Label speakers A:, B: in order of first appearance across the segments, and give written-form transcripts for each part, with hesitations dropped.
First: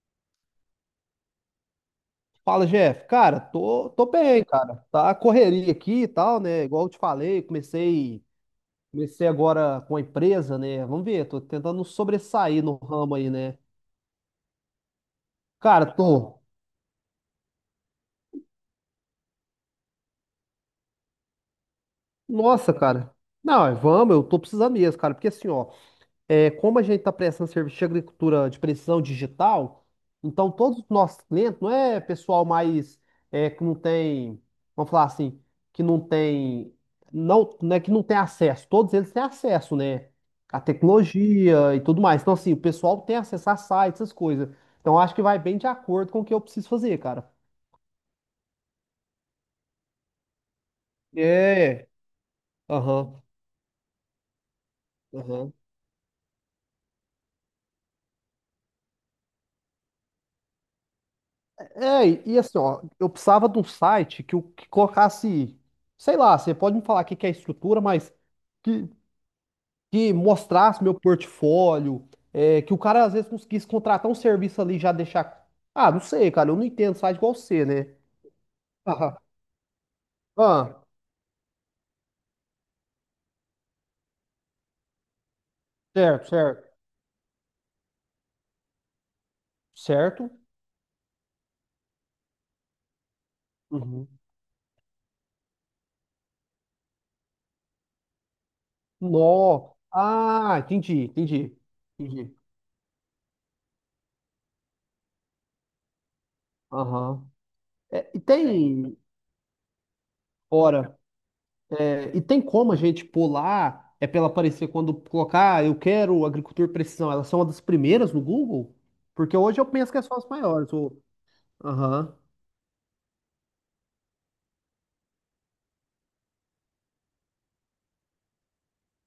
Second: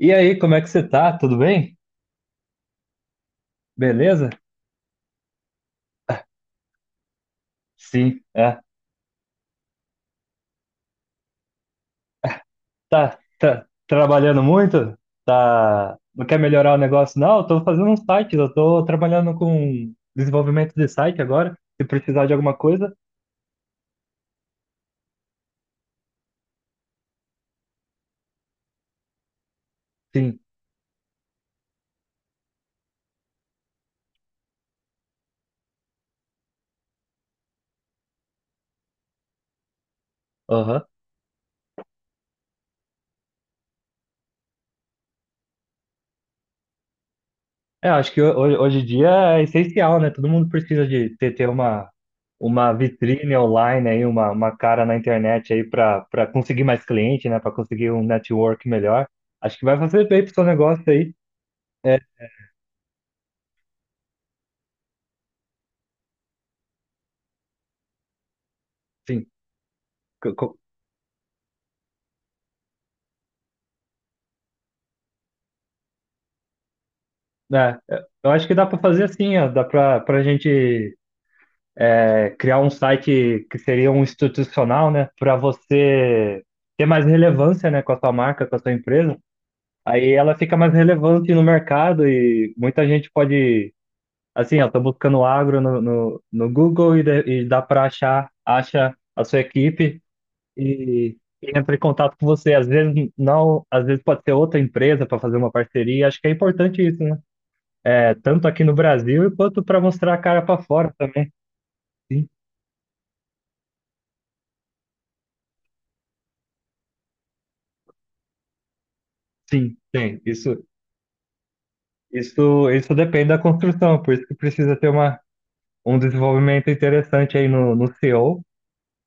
A: E aí, como é que você tá? Tudo bem?
B: Fala, Jeff. Cara, tô
A: Beleza?
B: bem, cara. Tá a correria aqui e tal, né? Igual eu te falei,
A: Sim, é.
B: comecei agora com a empresa, né? Vamos ver, tô tentando sobressair no ramo
A: Tá,
B: aí, né?
A: tá trabalhando muito?
B: Cara,
A: Tá. Não quer
B: tô.
A: melhorar o negócio? Não, eu tô fazendo um site, eu tô trabalhando com desenvolvimento de site agora. Se precisar de alguma
B: Nossa,
A: coisa,
B: cara. Não, é, vamos, eu tô precisando mesmo, cara, porque assim, ó. É, como a gente está prestando serviço de agricultura de precisão digital,
A: sim.
B: então todos os nossos clientes, não é pessoal mais é, que não tem, vamos falar assim, que não tem, não, é que não tem acesso, todos eles têm acesso, né? À
A: Aham.
B: tecnologia e tudo mais. Então, assim, o pessoal tem acesso a sites, essas coisas. Então, acho que vai bem de acordo com o que eu preciso fazer, cara.
A: É, acho que hoje, hoje em dia é essencial, né? Todo mundo precisa de ter, ter uma,
B: É,
A: uma
B: aham,
A: vitrine online aí, uma cara na internet
B: aham.
A: aí para conseguir mais cliente, né? Para conseguir um network melhor. Acho que vai fazer bem pro seu negócio aí. É,
B: É, e assim, ó, eu precisava de um site que, que colocasse, sei lá, você pode me falar o que que é estrutura, mas que,
A: sim,
B: que mostrasse meu portfólio, é, que o cara às vezes conseguisse contratar um serviço ali e já deixar. Ah, não sei, cara, eu não entendo site igual você,
A: né?
B: né?
A: Eu acho que dá para fazer
B: Ah,
A: assim, ó, dá para a
B: ah,
A: gente criar um site que seria um institucional, né? Para
B: certo,
A: você
B: certo,
A: ter mais relevância, né, com a sua marca, com a sua empresa. Aí
B: certo.
A: ela fica mais relevante no mercado e muita gente pode,
B: Uhum.
A: assim, ó, tô buscando agro no Google e, dá para achar, acha a sua
B: Nó.
A: equipe
B: Ah,
A: e, e entra em contato com
B: entendi.
A: você. Às vezes não, às vezes pode ser outra empresa para fazer uma parceria. Acho que é importante isso, né?
B: Aham. É,
A: É,
B: e
A: tanto aqui no
B: tem
A: Brasil quanto para mostrar a cara para fora
B: hora.
A: também.
B: É, e
A: Sim,
B: tem como a gente pular, é pra ela aparecer quando colocar, "Ah, eu quero agricultura e precisão. Elas são uma das primeiras no Google?" Porque hoje eu
A: sim,
B: penso que é só
A: tem.
B: as
A: Isso,
B: maiores. Aham,
A: isso depende da construção, por isso que precisa ter uma, um desenvolvimento interessante aí no CEO.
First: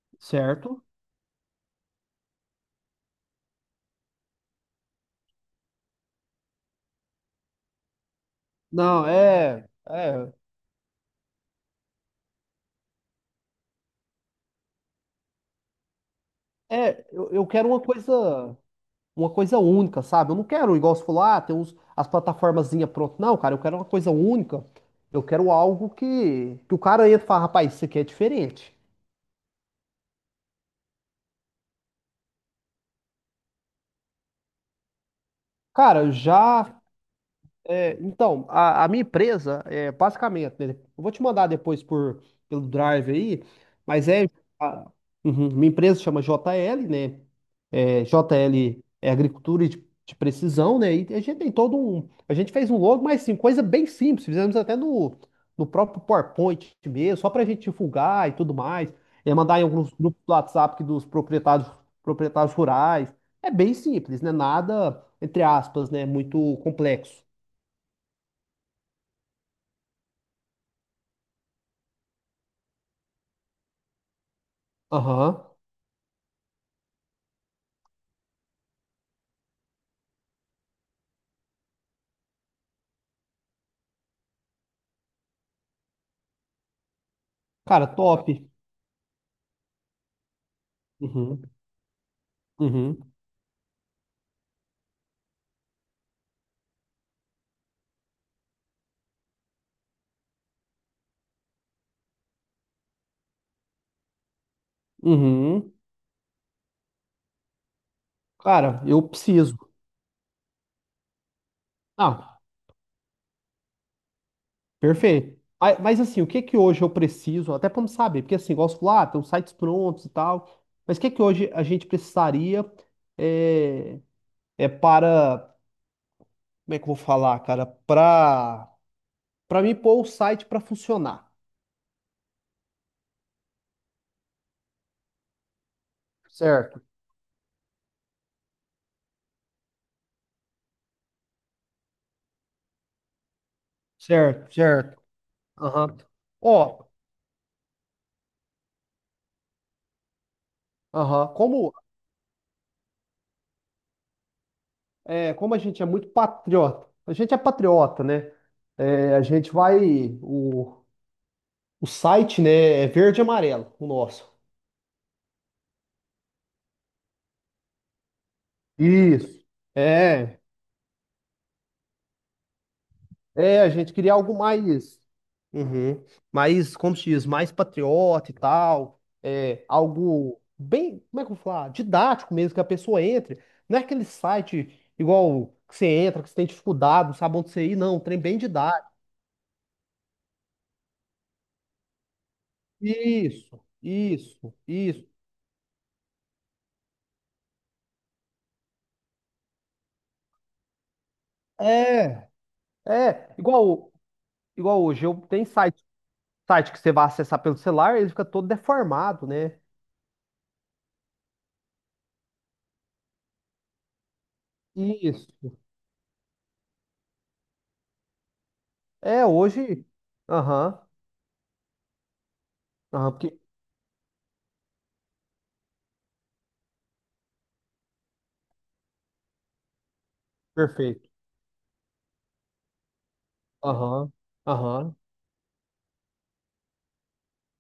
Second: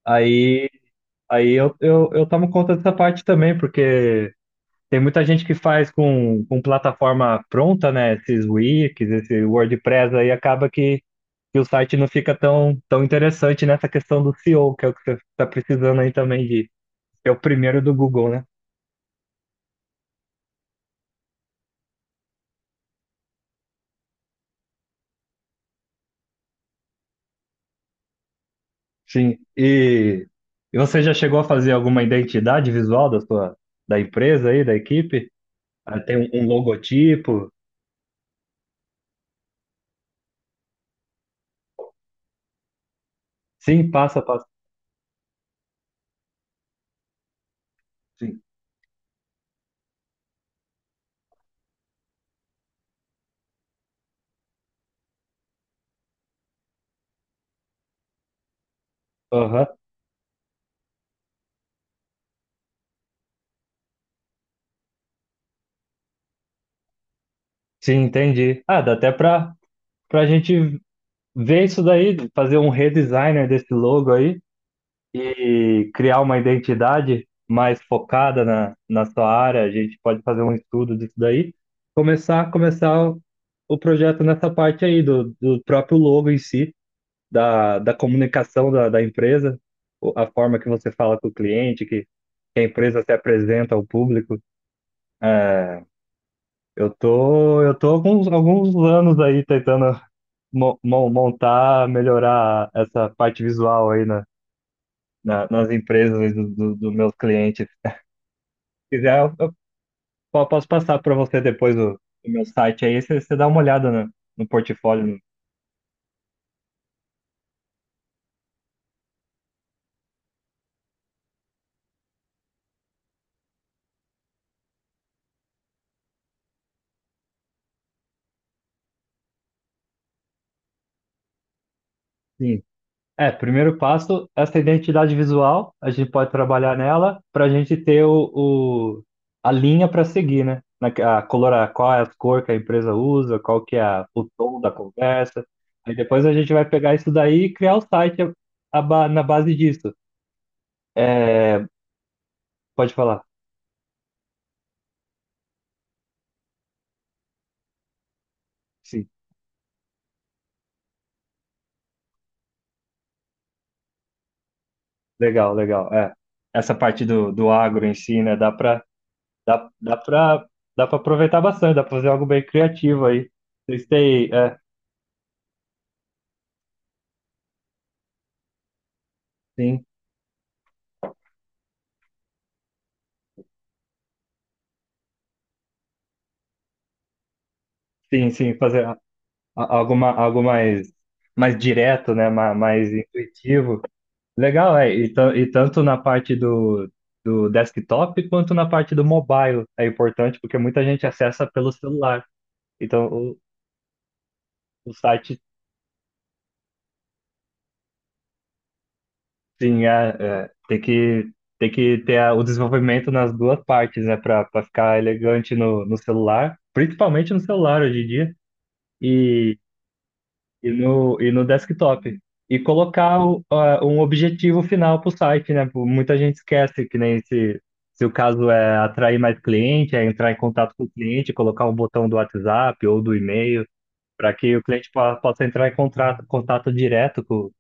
A: Aí,
B: certo?
A: aí eu tomo conta dessa parte também, porque tem muita gente que faz com plataforma pronta, né? Esses Wix,
B: Não,
A: esse
B: é,
A: WordPress aí,
B: é,
A: acaba que o site não fica tão interessante nessa questão do CEO, que é o que você está precisando aí também de
B: é, eu,
A: ser o
B: eu quero
A: primeiro do Google, né?
B: uma coisa única, sabe? Eu não quero igual você falou, ah, tem uns, as plataformazinhas pronto. Não, cara, eu quero uma coisa única. Eu quero algo que o cara entra e fala, rapaz, isso aqui é diferente.
A: Sim. E você já chegou a fazer alguma identidade visual da sua da empresa aí, da equipe? Ah,
B: Cara,
A: tem um, um
B: já
A: logotipo?
B: é, então, a minha empresa, é, basicamente, né, eu vou te mandar depois por, pelo Drive aí,
A: Sim,
B: mas
A: passa,
B: é,
A: passa.
B: a, uhum, minha empresa chama JL, né? É,
A: Sim.
B: JL é agricultura de precisão, né? E a gente tem todo um, a gente fez um logo, mas sim, coisa bem simples, fizemos até no, no próprio PowerPoint mesmo, só para a gente divulgar e tudo mais, é, mandar em
A: Aham.
B: alguns grupos do WhatsApp que dos proprietários, proprietários rurais, é bem simples, né? Nada, entre aspas, né? Muito complexo.
A: Sim, entendi. Ah, dá até para para gente ver isso daí, fazer um redesigner desse logo aí
B: Aham.
A: e criar uma identidade mais focada na, na sua área. A gente pode fazer um estudo disso daí, começar o projeto nessa parte aí do, do próprio logo em si da,
B: Cara,
A: da
B: top.
A: comunicação da, da empresa, a forma que você fala com o
B: Uhum,
A: cliente, que a empresa
B: uhum,
A: se apresenta ao público. É, eu tô alguns, alguns anos aí tentando montar, melhorar essa parte visual aí na, nas
B: uhum.
A: empresas aí do, do, dos meus clientes. Se
B: Cara, eu
A: quiser, eu
B: preciso.
A: posso passar para você depois o
B: Ah,
A: meu site aí, você dá uma olhada no, no portfólio.
B: perfeito. Mas, assim, o que que hoje eu preciso? Até para saber, porque assim, gosto lá, tem uns sites prontos e tal. Mas o que que hoje a gente precisaria é, é para, como é que eu vou falar, cara? Para mim pôr o site para funcionar.
A: Sim, é, primeiro passo, essa identidade visual, a gente pode trabalhar
B: Certo,
A: nela para a gente ter a linha para seguir, né? Na, a color, qual é a cor que a empresa usa, qual que é o tom da
B: certo.
A: conversa. Aí
B: Aham.
A: depois a gente vai
B: Ó,
A: pegar isso daí e criar o site na base disso.
B: aham.
A: É, pode falar.
B: Como a gente é muito patriota, a gente é patriota, né?
A: Sim,
B: É, a gente vai. O site, né? É verde e amarelo, o nosso.
A: legal, legal. É. Essa parte do, do agro em si, né?
B: Isso.
A: Dá, dá
B: É.
A: para dá para aproveitar bastante, dá para fazer algo bem criativo aí.
B: É, a
A: Vocês
B: gente queria
A: têm,
B: algo
A: é,
B: mais. Uhum. Mais, como se diz, mais patriota e tal. É,
A: sim.
B: algo bem, como é que eu vou falar? Didático mesmo, que a pessoa entre. Não é aquele site igual que você entra, que você tem dificuldade, não sabe onde você ir, não. Um trem
A: Sim,
B: bem
A: sim, fazer
B: didático.
A: algo, algo mais, mais direto, né? Mais,
B: Isso,
A: intuitivo.
B: isso,
A: Legal, é.
B: isso.
A: E, tanto na parte do, do desktop quanto na parte do mobile é importante, porque muita gente acessa pelo celular.
B: É.
A: Então,
B: É, igual, igual
A: o
B: hoje, eu
A: site,
B: tem site, site que você vai acessar pelo celular, ele fica todo deformado, né?
A: sim, é, é, tem que ter o desenvolvimento nas duas partes, né? Para ficar elegante
B: Isso.
A: no, no celular, principalmente no celular hoje em dia.
B: É, hoje. Aham.
A: E no desktop. E
B: Aham,
A: colocar
B: porque.
A: um objetivo final para o site, né? Pô, muita gente esquece que nem se o caso é atrair mais cliente, é entrar em contato com o
B: Perfeito.
A: cliente, colocar um botão do WhatsApp ou do e-mail,
B: Aham.
A: para que o cliente
B: Aham.
A: possa entrar em contato, contato direto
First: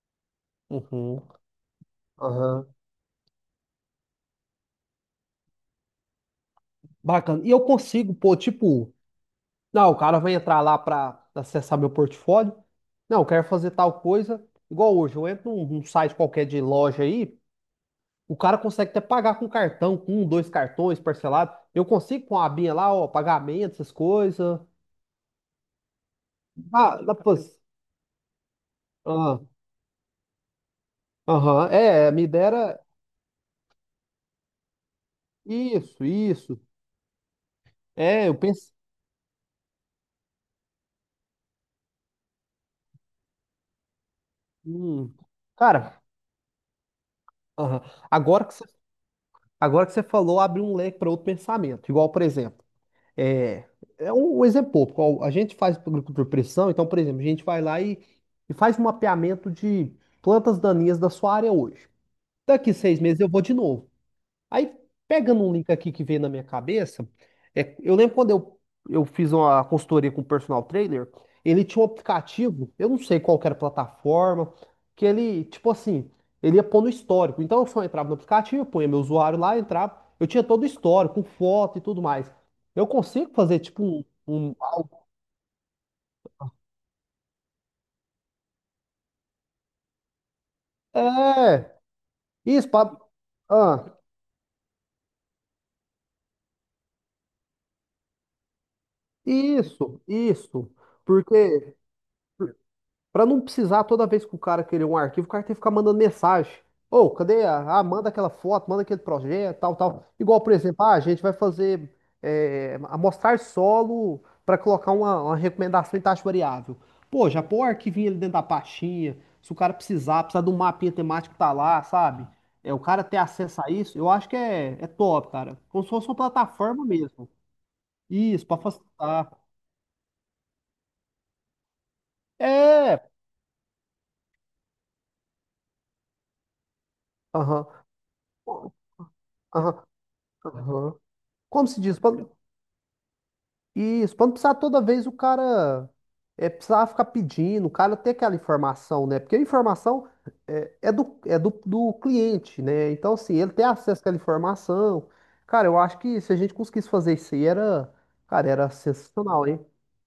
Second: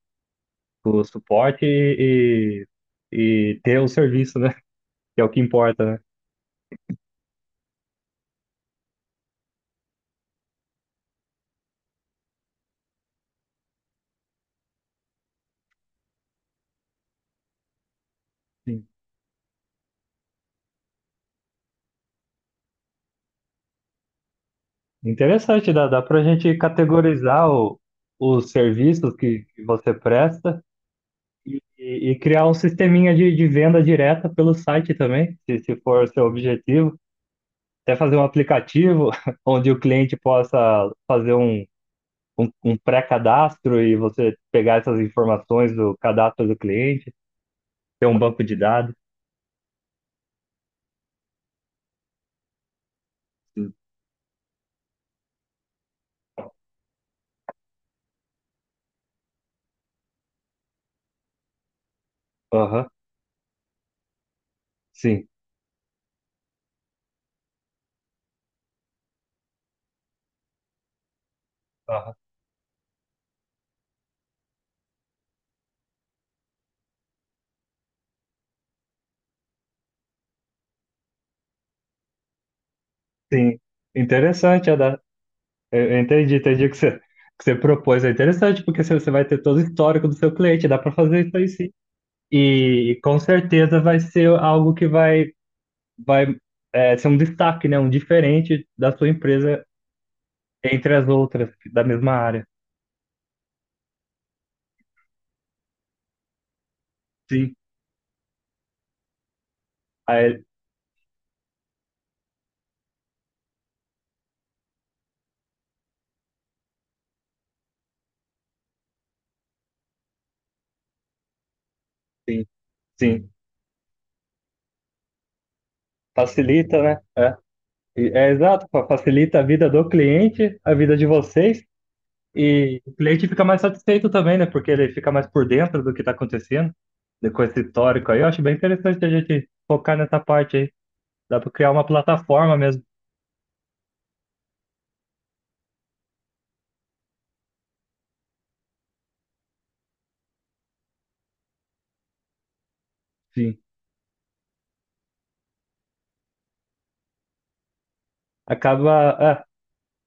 A: com o
B: Uhum.
A: suporte
B: Aham.
A: e ter o serviço, né? Que é o que importa, né?
B: Bacana. E eu consigo, pô, tipo, não, o cara vai entrar lá pra acessar meu portfólio. Não, eu quero fazer tal coisa. Igual hoje, eu entro num, num site qualquer de loja aí, o cara
A: Sim.
B: consegue até pagar com cartão, com um, dois cartões parcelado. Eu consigo com a abinha lá, ó, pagamento, essas coisas.
A: Interessante, dá para a gente
B: Ah, da
A: categorizar
B: pos...
A: o, os serviços
B: ah,
A: que você presta e,
B: aham, é, me
A: criar um
B: dera
A: sisteminha de venda direta pelo site também, se for
B: isso,
A: o seu
B: isso.
A: objetivo. Até fazer um
B: É, eu penso.
A: aplicativo onde o cliente possa fazer um pré-cadastro e você pegar essas
B: Hum,
A: informações do
B: cara,
A: cadastro do cliente,
B: aham.
A: ter um banco
B: Agora que
A: de
B: você,
A: dados.
B: agora que você falou, abre um leque para outro pensamento. Igual, por exemplo, é, é um exemplo pouco. Ó, a gente faz agricultura de precisão, então, por exemplo, a gente vai lá e faz um mapeamento de plantas daninhas da sua área hoje. Daqui
A: Aham,
B: 6 meses eu vou de novo. Aí,
A: sim.
B: pegando um link aqui que veio na minha cabeça, é, eu lembro quando eu fiz uma consultoria com o personal trainer, ele tinha um
A: Aham,
B: aplicativo, eu não sei qual que era a plataforma, que ele, tipo assim, ele ia pôr no histórico. Então, eu só entrava no aplicativo, eu punha meu usuário lá, entrava, eu tinha todo o histórico, com foto e tudo mais. Eu consigo
A: sim.
B: fazer, tipo, um
A: Interessante, Adá.
B: algo-
A: Eu entendi, entendi o que você propôs. É interessante, porque você vai ter todo o histórico do seu cliente, dá para fazer isso aí sim.
B: é, isso, pra,
A: E com certeza
B: ah,
A: vai ser algo que vai é, ser um destaque, né? Um diferente da sua empresa
B: isso,
A: entre as outras
B: porque...
A: da mesma área.
B: Pra não precisar toda vez que o cara querer um arquivo, o cara tem que ficar mandando mensagem. Ô, cadê
A: Sim,
B: a... Ah, manda aquela foto, manda aquele projeto, tal, tal. Igual,
A: aí,
B: por exemplo, ah, a gente vai fazer é, amostrar solo para colocar uma recomendação em taxa variável. Pô, já põe o arquivinho ali dentro da pastinha. Se o cara precisar de um mapinha temático, tá lá, sabe?
A: sim,
B: É, o cara ter
A: sim.
B: acesso a isso, eu acho que é, é top, cara. Como se fosse uma
A: Facilita,
B: plataforma
A: né?
B: mesmo.
A: É, é
B: Isso, pra
A: exato,
B: facilitar.
A: facilita a vida do cliente, a vida de vocês, e o
B: É!
A: cliente fica mais satisfeito também, né? Porque ele fica mais por dentro do que está acontecendo, com esse
B: Aham.
A: histórico aí. Eu acho bem interessante a gente
B: Aham.
A: focar nessa parte aí.
B: Aham.
A: Dá para
B: Como
A: criar
B: se
A: uma
B: diz? Pra-
A: plataforma mesmo.
B: isso, pra não precisar toda vez o cara é, precisar ficar pedindo, o cara ter aquela informação, né? Porque a informação é, é do, do cliente, né? Então, assim, ele
A: Sim.
B: tem acesso àquela informação. Cara, eu acho que se a gente conseguisse fazer isso aí, era, cara, era
A: Acaba, é,
B: sensacional, hein?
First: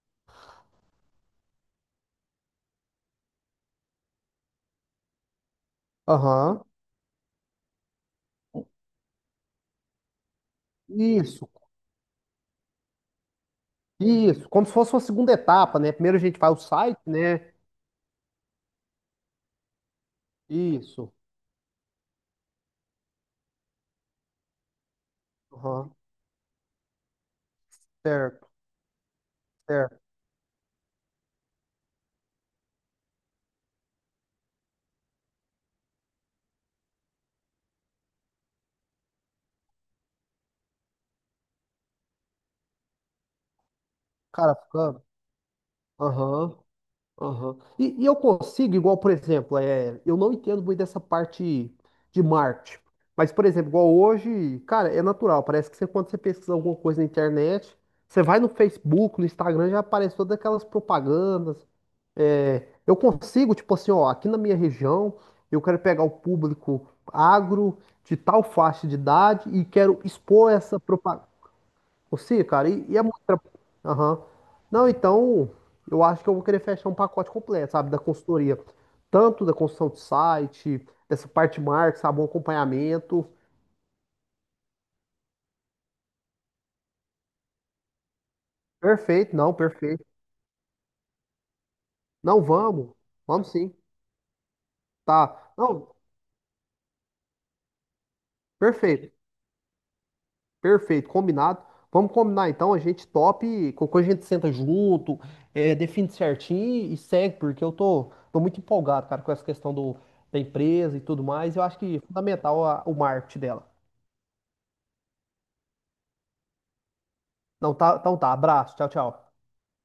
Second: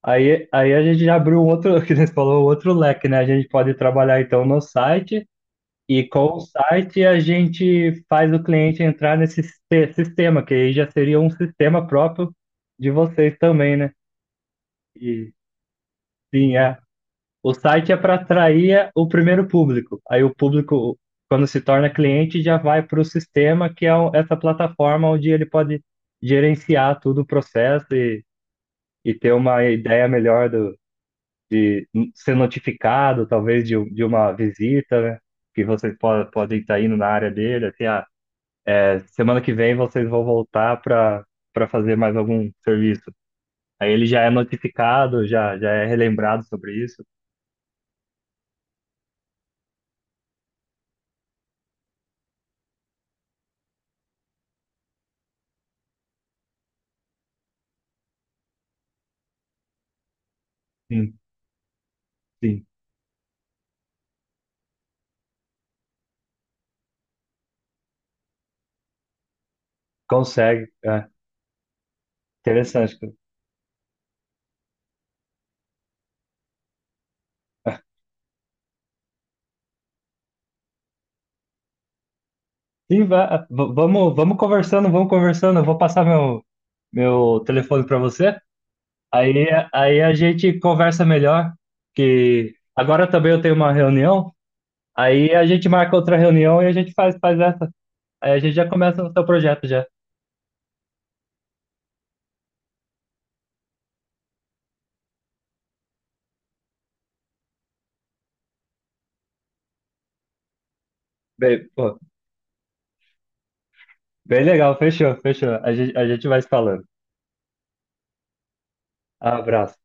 A: aí, a gente já abriu um outro, que você falou, um outro leque, né? A gente pode trabalhar então no site e com o
B: Aham.
A: site a gente faz o cliente entrar nesse sistema, que aí já seria um
B: Isso,
A: sistema próprio de vocês também, né?
B: isso. Como se fosse uma
A: E
B: segunda etapa, né? Primeiro a gente faz
A: sim,
B: o
A: é.
B: site, né?
A: O site é para atrair o primeiro público. Aí o público,
B: Isso.
A: quando se torna cliente, já vai para o sistema, que é essa plataforma onde ele pode
B: Aham.
A: gerenciar todo o processo
B: Certo,
A: e ter uma
B: certo.
A: ideia melhor ser notificado, talvez, de uma visita, né? Que vocês podem estar indo na área dele, assim, ah, é, semana que vem vocês vão voltar para fazer mais algum serviço. Aí ele já é
B: Cara, ficando.
A: notificado, já, já é relembrado
B: Aham.
A: sobre isso.
B: Aham. E, eu consigo, igual, por exemplo, é, eu não entendo muito dessa parte de marketing. Mas, por exemplo, igual hoje, cara, é natural. Parece que você, quando você pesquisa alguma coisa na internet, você vai no Facebook, no Instagram, já aparece todas aquelas
A: Sim,
B: propagandas.
A: sim,
B: É, eu consigo, tipo assim, ó, aqui na minha região, eu quero pegar o público agro de tal faixa de idade e quero expor
A: consegue.
B: essa
A: É,
B: propaganda. Você, cara,
A: interessante,
B: e é
A: cara.
B: muito. Tra- aham. Não, então, eu acho que eu vou querer fechar um pacote completo, sabe, da consultoria. Tanto da construção de site, dessa parte de marketing, sabe, um
A: Sim,
B: acompanhamento.
A: vamos, vamos conversando, vamos conversando. Eu vou passar meu, meu telefone para você. Aí
B: Perfeito.
A: a gente conversa melhor,
B: Não,
A: que
B: vamos.
A: agora também eu
B: Vamos
A: tenho uma
B: sim.
A: reunião. Aí a
B: Tá.
A: gente marca
B: Não,
A: outra reunião e a gente faz, faz essa. Aí a gente já começa no
B: perfeito.
A: seu projeto já.
B: Perfeito, combinado. Vamos combinar então, a gente top, qualquer coisa a gente senta junto, é, define certinho e segue, porque eu tô muito empolgado, cara, com essa questão do, da empresa e tudo mais. Eu
A: Bem,
B: acho
A: pô,
B: que é fundamental o marketing dela.
A: bem legal, fechou, fechou. A gente vai se falando.
B: Não, tá, então tá. Abraço. Tchau, tchau.
A: Abraço.